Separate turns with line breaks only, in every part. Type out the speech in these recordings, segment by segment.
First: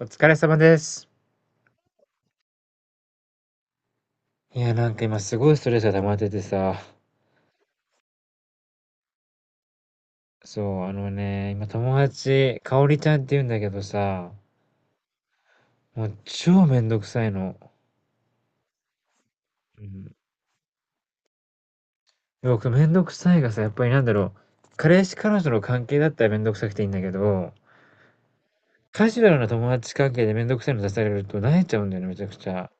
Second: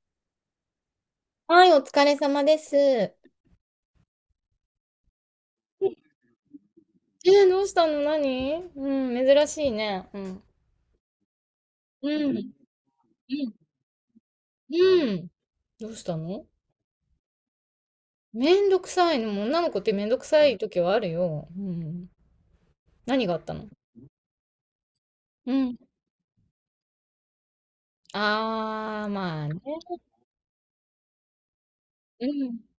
お疲れ様です。
はい、お疲れ様です。
いや、今すごいストレスが溜まっててさ。
どうしたの。何、うん、珍しいね。うん。
そう、今友
うん。うん。
達、かおりちゃんって言うんだけどさ、
うん。どうし
もう
たの。
超めんどくさいの。
めんどくさいの。もう女の子
う
ってめん
ん。
どくさい時はあるよ。うん。
僕めんどく
何が
さ
あっ
いが
た
さ、
の。
やっぱりなんだろう。彼氏彼女
う
の
ん。
関係だったらめんどくさくていいんだけど、
あー、
カジュアル
ま
な
あね。
友達関係でめんどくさいの出されると萎えちゃうんだよね、めち
う
ゃくち
ん。
ゃ。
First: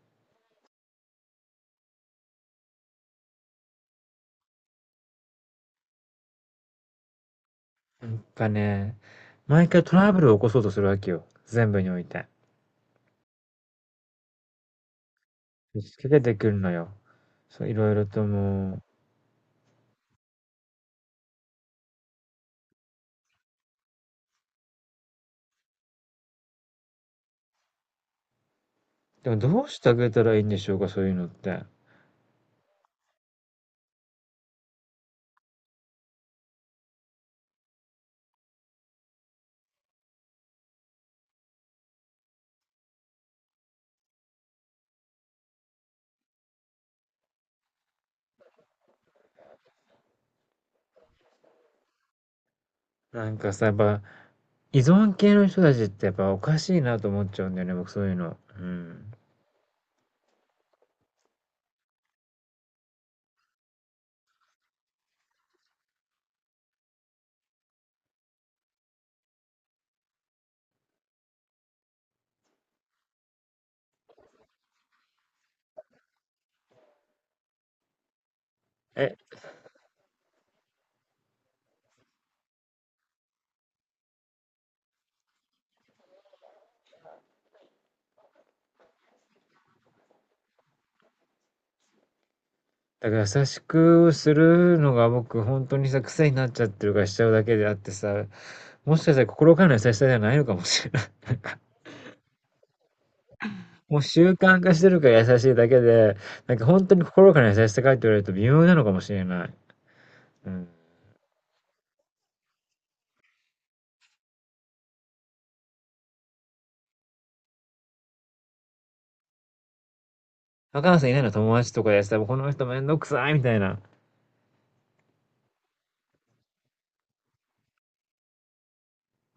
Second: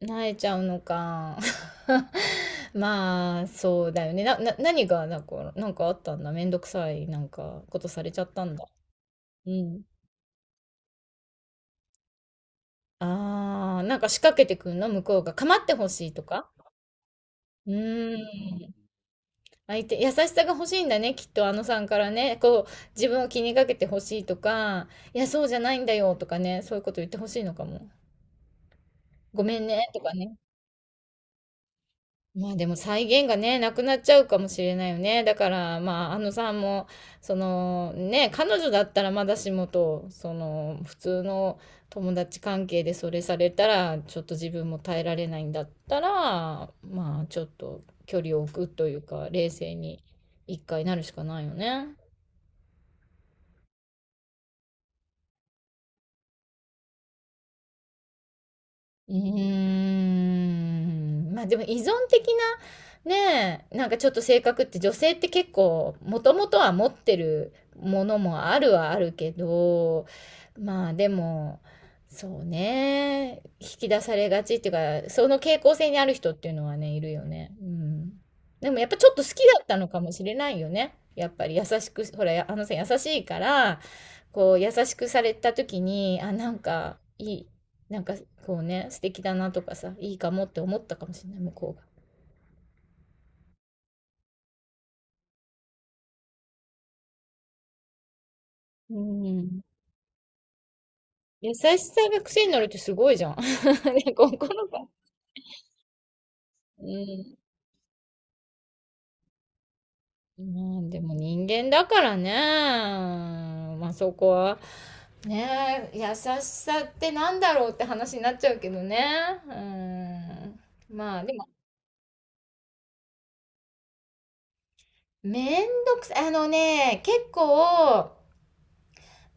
泣いちゃうのか。まあ、そうだよね。何が、なんか、なんかあったんだ。めんどくさい、なんか、ことさ
やっ
れちゃった
ぱ
んだ。
ね、
う
毎
ん。
回トラブルを起こそうとするわけよ。全部において。
ああ、なんか仕掛けてくんの、向こうが。構ってほ
仕
し
掛
い
け
と
てく
か。
るのよ。そう、
う
いろいろ
ー
とも
ん。
う。
相手、優しさが欲しいんだね、きっとあのさんからね。こう、自分を気にかけて欲しいとか、いや、そうじゃないんだよとかね、そういうこと言って欲しいのかも。
でも
ごめ
ど
ん
うし
ね
てあ
と
げ
か
たら
ね。
いいんでしょうか、そういうのって。
まあでも再現がね、なくなっちゃうかもしれないよね。だからまあ、あのさんも、そのね、彼女だったらまだしもと、その普通の友達関係でそれされたら、ちょっと自分も耐えられないんだったら、まあちょっと距離を置くというか、冷静に一回なるしかないよね。
なんかさ、やっぱ、依存系の人たちってやっぱおかしいなと思っちゃうんだよね、僕そういうの。うん。
うーん、まあでも依存的なねえ、なんかちょっと性格って女性って結構もともとは持ってるものもあるはあるけど、まあでも、そうね、引き出されがちっていうか、その傾向性にある人っていうのはね、いるよね。うん。でもやっぱちょ
え、
っと好きだったのかもしれないよね。やっぱり優しく、ほら、やあのさん優しいから、こう優しくされた時に、あ、なんかいい。なんかこうね、素敵だなとかさ、いいかもって思ったかもしれない、向こ
だから優しくするのが僕本当にさ、癖になっちゃってるからしちゃうだけであってさ、
う
も
が。
し
う
かしたら心
ん。
からの優しさではないのかもしれない。
優しさが癖になるってすごいじゃん。
もう
ね、
習慣
心
化し
が。
てるから優しいだけで、本
う
当に心
ん。
からの優しさかって言われると微妙なのかもしれない。うん。
まあでも人間だからね。まあそこは。ねえ、優しさってなんだろうって話になっちゃうけどね。うん。
若菜さんいな
ま
い
あ
の
でも、
友達とかでさ、この人めんどくさいみたいな。
めんどくさい。ね、結構、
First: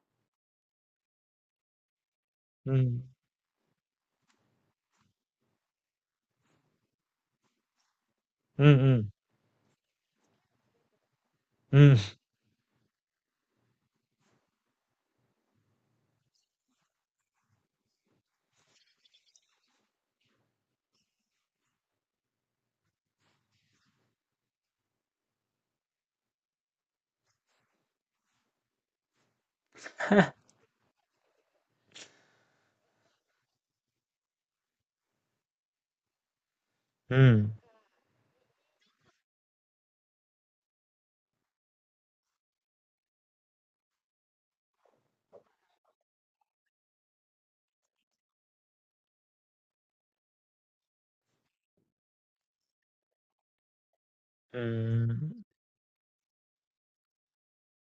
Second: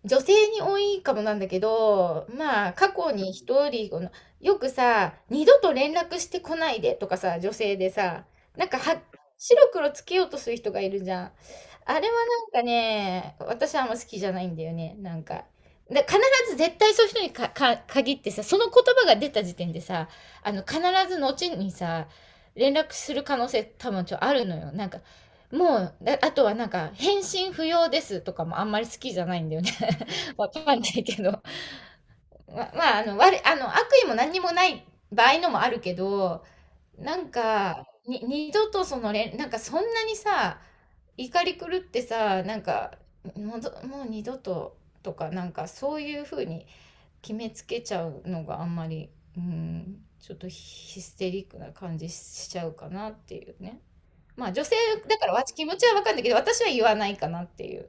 女性に多いかもなんだけど、ま
う
あ、過
ん。
去に一人この、よくさ、二度と連絡してこないでとかさ、女性でさ、
う
なんかは、
ん
白黒つけようとする人がいるじゃん。
うん。うん。
あれはなんかね、私はあんま好きじゃないんだよね、なんか。で、必ず絶対そういう人に限ってさ、その言葉が出た時点でさ、あの、必ず後にさ、連絡する可能性多分ちょあるのよ。なんか、もう、だあとはなんか、返信不要ですとかもあんまり好きじゃないんだよね。わかんないけど まあ、あの、悪意も何にもない場合のもあるけど、
う
なん
ん。
か、二度とその連、なんかそんなにさ、怒り狂ってさ、なんか、もう二度ととか、なんかそういうふうに決めつけちゃうのがあんまり、うん、ちょっとヒステリックな感じしちゃうかなっていうね。まあ
う
女性
ー
だから
ん。
わ気持ちはわかんないけど、私は言わないかなっていう。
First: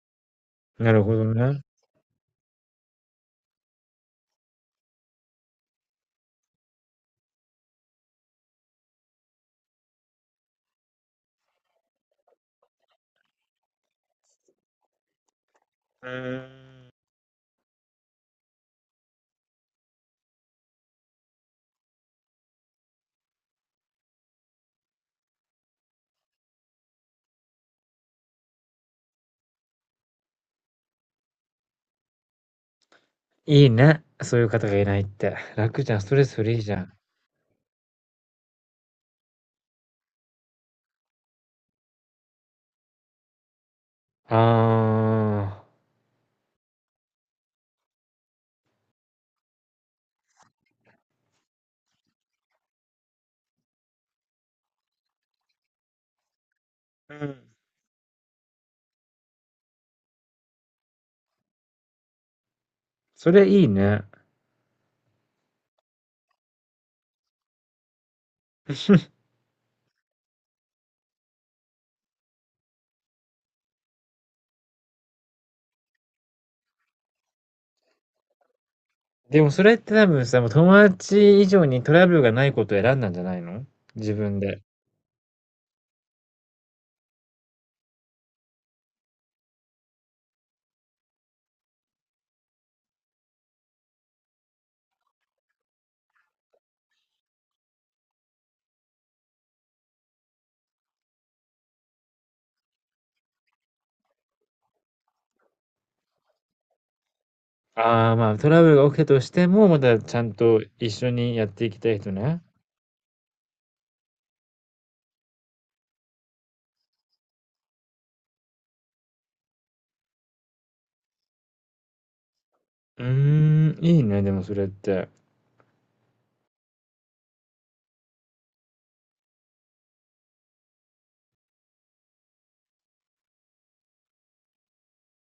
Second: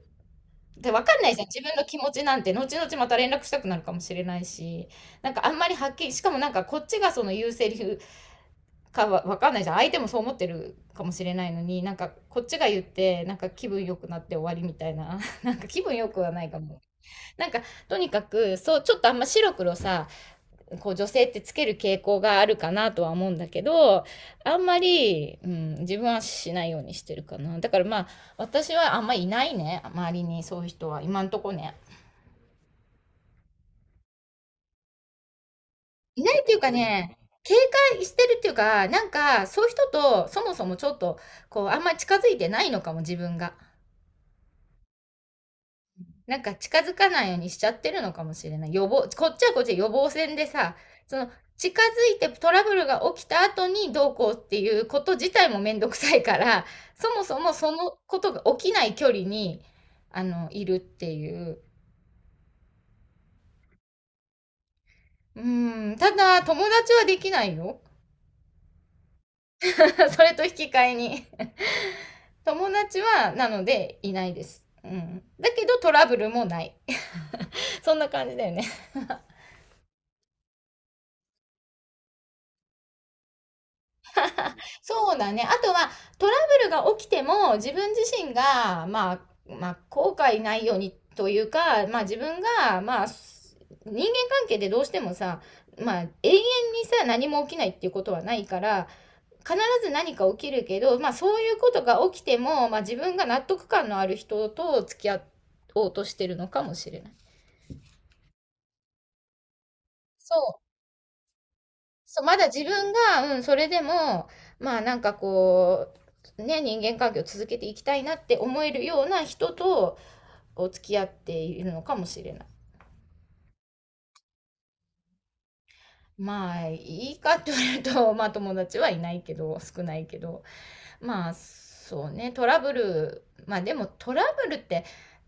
で、
なる
わ
ほ
かん
ど
ないじゃん。
ね。
自分の気持ちなんて、後々また連絡したくなるかもしれないし、なんかあんまりはっきり、しかもなんかこっちがその言うセリフかはわかんないじゃん。相手もそう思ってるかもしれないのに、なんかこっちが言って、なんか気分良くなって終わりみたいな。なんか気分
う
良くは
ー
ないかも。
ん。
なんかとにかく、そう、ちょっとあんま白黒さ、こう女性ってつける傾向があるかなとは思うんだけど、あんまり、うん、自分はしないようにしてるかな。だからまあ、私はあんまいないね。周りにそういう人は。今んとこね。
いいね、そういう方がいないって。楽じゃん、ストレ
いな
ス
い
フ
って
リ
い
ー
うか
じゃん。
ね、警戒してるっていうか、なんか、そういう人と、そもそもちょっと、こう、あんまり近づいてないのかも、自分が。
ああ。
なんか、近づかないようにしちゃってるのかもしれない。予防、こっちはこっちで予防線でさ、その、近づいてトラブルが起きた後にどうこうっていうこと自体もめんどくさいから、そ
う
もそ
ん。
もそのことが起きない距離に、あの、いるっていう。
それいいね。
うん、ただ、友達はできないよ。それと引き換えに。友達は、なので、いないです。うん。だけど、トラブルもない そんな感じだよね。
でもそれって多分さ、もう友達以上にトラブルがないことを選んだんじゃないの？自分で。
そうだね。あとは、トラブルが起きても、自分自身が、まあ、まあ、後悔ないようにというか、まあ、自分が、まあ、人間関係でどうしてもさ、まあ、永遠にさ、何も起きないっていうことはないから、必ず何か起きるけど、まあ、そういうことが起きても、まあ、自分が納得感のある人と付き合おうとしてるのかもしれない。
ああ、まあ、トラブルが起きたとしても、またちゃん
そ
と
う。
一緒にやっていきたい人
そう、ま
ね。
だ自分が、うん、それでも、まあなんかこう、ね、人間関係を続けていきたいなって思えるような人とお付き合っているのかもしれない。
うーん、いいね、でもそれって。
まあ、いいかというと、まあ友達はいないけど、少ないけど、まあそうね、トラブル、まあでもトラブルって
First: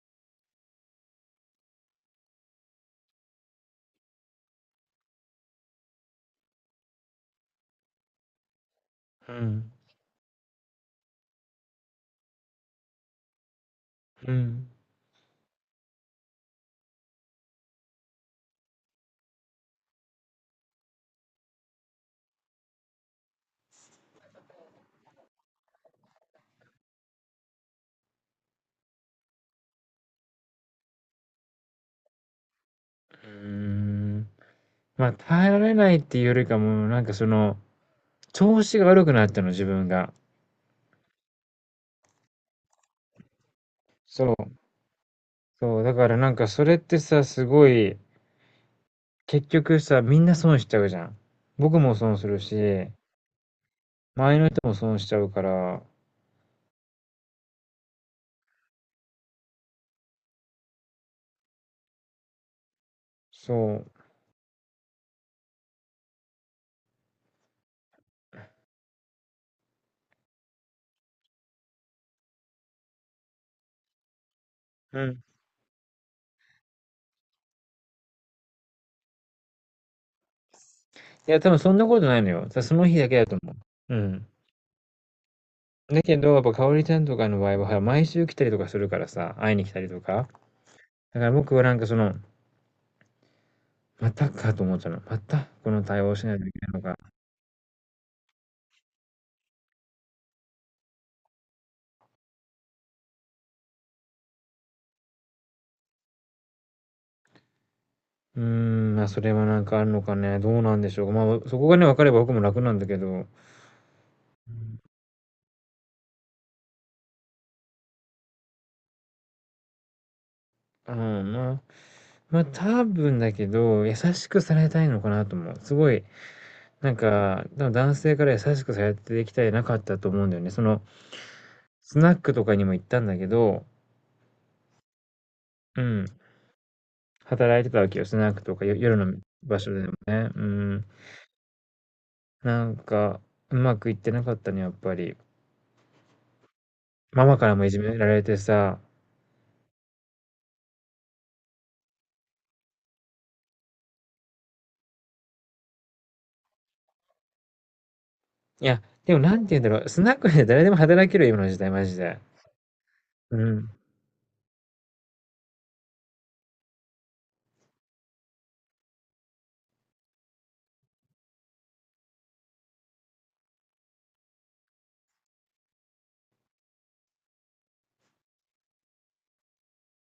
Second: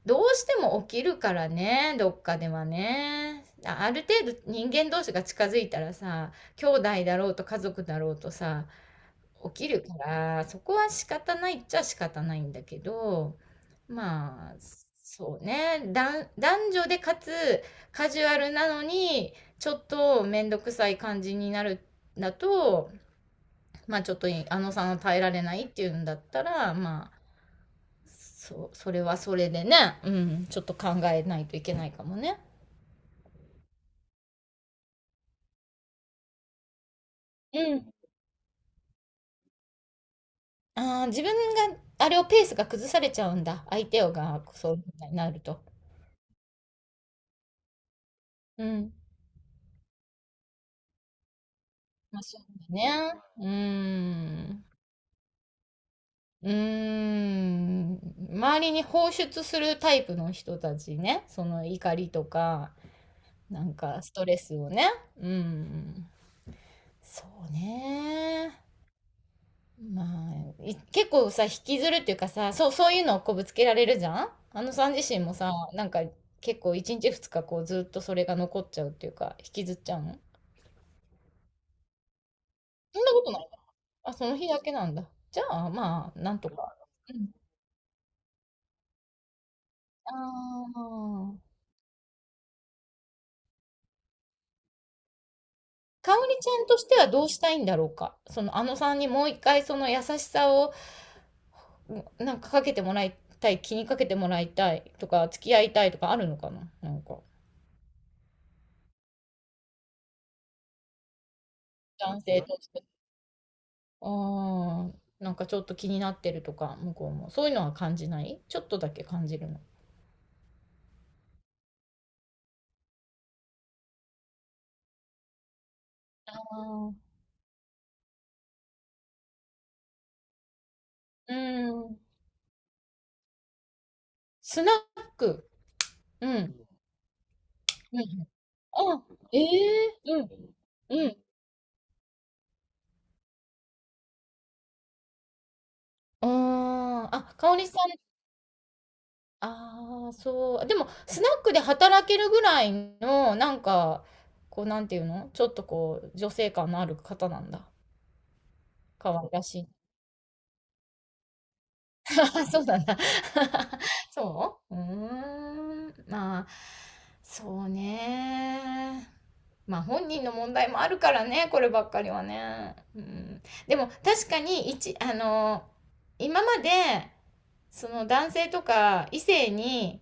どうしても起きるからね、どっかではね。ある程度人間同士が近づいたらさ、兄弟だろうと家族だろうとさ、
う
起き
ん。
るから、そこは仕方ないっちゃ仕方ないんだけど、
う
まあ、
ん。
そうね、男女でかつカジュアルなのに、ちょっと面倒くさい感じになるんだと、まあちょっとあのさんは耐えられないっていうんだったら、まあ、そう、それはそれでね、うん、ちょっと考えないといけないかもね。
うーん。まあ、耐えられないっていうよりかも、
うん。
調子が悪くなったの、自分が。
ああ、自分が、あれをペースが崩されちゃうんだ。相手を
そう。
が、そういうふうになると。
そう。だからなんかそれってさ、すごい、
うん。
結局さ、みんな損しちゃうじゃん。僕も損
まあ、
す
そ
る
うだ
し、
ね。うー
周りの人
ん。
も損しちゃうから、
うーん。周りに放出するタイプの人たちね。その怒りとか、なん
そう。
かストレスをね。うん。そうね。まあ、結構さ、引きずるっていうかさ、そう、そういうのをこうぶつけられるじゃん、あのさん
う
自
ん。
身もさ、なんか結構1日2日こうずっとそれが残っちゃうっていうか、引きずっちゃうの。
いや、多分そんなことないのよ。さ、その日
そん
だ
な
け
こ
だ
と
と
ない。
思う。う
あ、そ
ん。
の日だけなんだ。じゃあ、
だ
ま
け
あ、
ど、
なん
やっ
と
ぱ、かお
か。
りちゃんとかの場合は、毎週来たりとかするからさ、会いに来たりと
あ
か。だから僕
あ。
はなんかその、またかと思っちゃうの。またこの対
か
応し
お
な
り
いと
ち
い
ゃ
け
ん
ない
と
の
し
か。
てはどうしたいんだろうか。その、あのさんにもう一回その優しさを、なんかかけてもらいたい、気にかけてもらいたいとか、付き合いたいとかあるのかな、なんか、
うーん、まあ、それはなんかあるのかね、どうなんでしょう。まあ、そこがね、分かれば
男
僕も
性と
楽
し
なん
て。
だけど。
ああ。なんかちょっと気になってるとか、向こうも。そういうのは感じない、ちょっとだけ感じるの。
うん、まあ、多分だけど、優しくされたいのかなと思う。すごい、
あ
なん
あ。
か、多分男性から優しくされてきてなかったと思うんだよね。その、
う
ス
ん。
ナックとかにも行ったんだけど
スナック。
うん、
うん。
働いてたわけ
う
よ、ス
ん。
ナックとかよ夜
あ、
の
え
場所でも
え、うん。
ね。うん。
うん。
なんか、うまくいってなかったね、やっぱり。
ああ。
マ
あ、
マか
か
ら
お
も
り
い
さ
じめ
ん。
られてさ
ああ、そう。でも、スナックで働けるぐらいの、なんか、こう、なんていうのちょっとこう、女性感のある方なんだ。
いや、
可
でも
愛
な
ら
んて言う
し
んだ
い。
ろう、スナックで誰でも働けるよ、今の時代、マジで。
そうなんだ。
うん。
そう、うーん。まあ、そうね。まあ、本人の問題もあるからね、こればっかりはね。うん。でも、確かに、あの、今まで、その男性とか異性に、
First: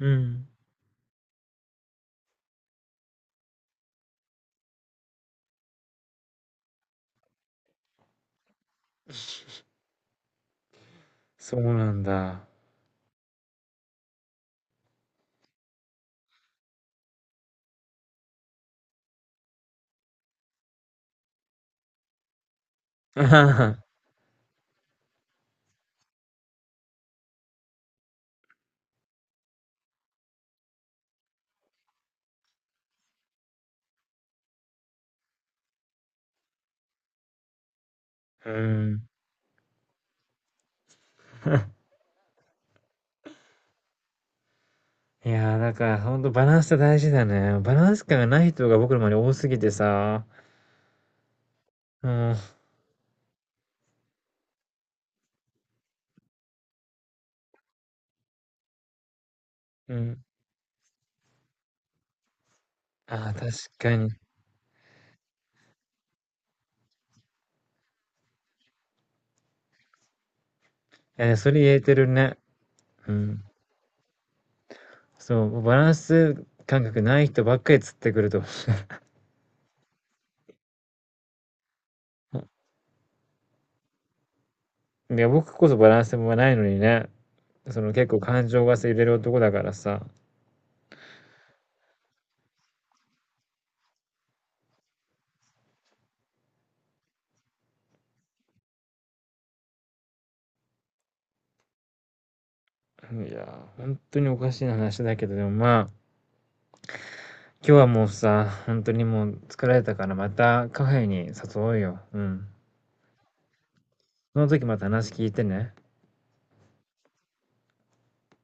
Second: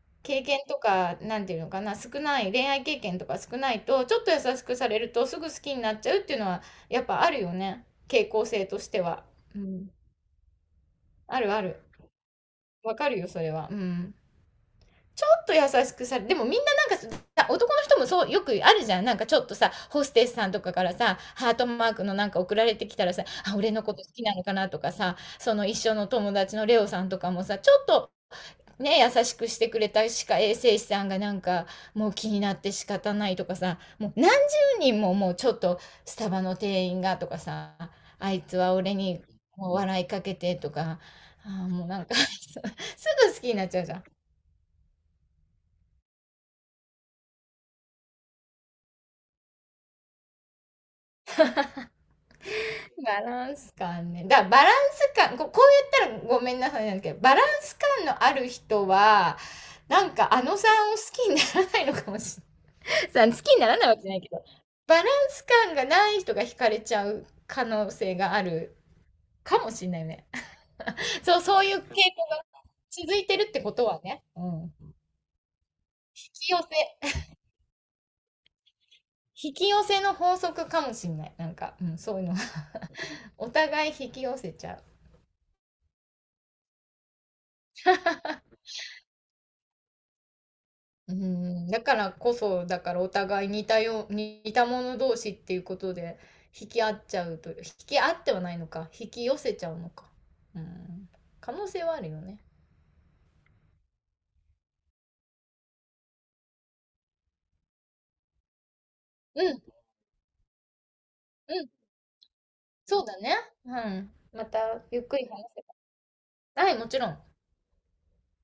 う
経
ん。
験とか、なんていうのかな、少ない、恋愛経験とか少ないと、ちょっと優しくされるとすぐ好きになっちゃうっていうのは、やっぱあるよね。傾向性としては。うん。ある
そう
ある。
なんだ。
わかるよ、それは。うん。ちょっと優しくされ、でもみんななんかさ、男の人もそう、よくあるじゃん。なんかちょっとさ、ホステスさんとかからさ、ハートマークのなんか送られてきたらさ、あ、俺 のこと好きなのかなとかさ、その一緒の友達のレオさんとかもさ、ちょっとね、優しくしてくれた歯科衛生士さんがなんかもう気になって仕方ないとかさ、もう何十人も、もうちょっとスタバの店員がとかさ、あい
う
つは俺
ん。
にもう笑いかけてとか、あーもうなんか すぐ好きになっちゃうじゃん。
いや、だからほんとバランスって大事だね。バランス感がない人が僕の周り多すぎてさ、うん、
バランス感ね。だからバランス感こう言ったらごめんなさいなんだけど、バランス感のある人は
う
なん
ん。
かあのさんを好きにならないのかもし、さ、
あ
好
あ、確
きにならない
か
わけ
に。
じ
い
ゃないけど、バランス感がない人が惹かれちゃう可能性があるかもしれないね。
や、
そう、
それ
そうい
言
う
え
傾向
てる
が
ね。う
続いて
ん。
るってことはね、うん。引
そう、バランス
き寄
感覚
せ。
ない人ばっかり釣ってくると思
引き寄せの法則かもしれない。なんか、うん、そういうの。お互い引き寄せちゃう。
う。いや、僕こそバランスもないのにね、その結構 感情が揺れる男だからさ。
うん、だからこそ、だからお互い似た者同士っていうことで、引き合ってはないのか、引き寄せちゃうのか。うん、可能性はあるよね。
いやー、本当におかしい話だけど、でもまあ、今日はもうさ、本当にもう
うん、
疲れたからまたカフェに誘
う
お
ん。
うよ。うん。
そうだね。うん。
そ
ま
の時ま
た
た
ゆっ
話
く
聞
り
い
話
て
せ
ね。
ば、はい、もちろん。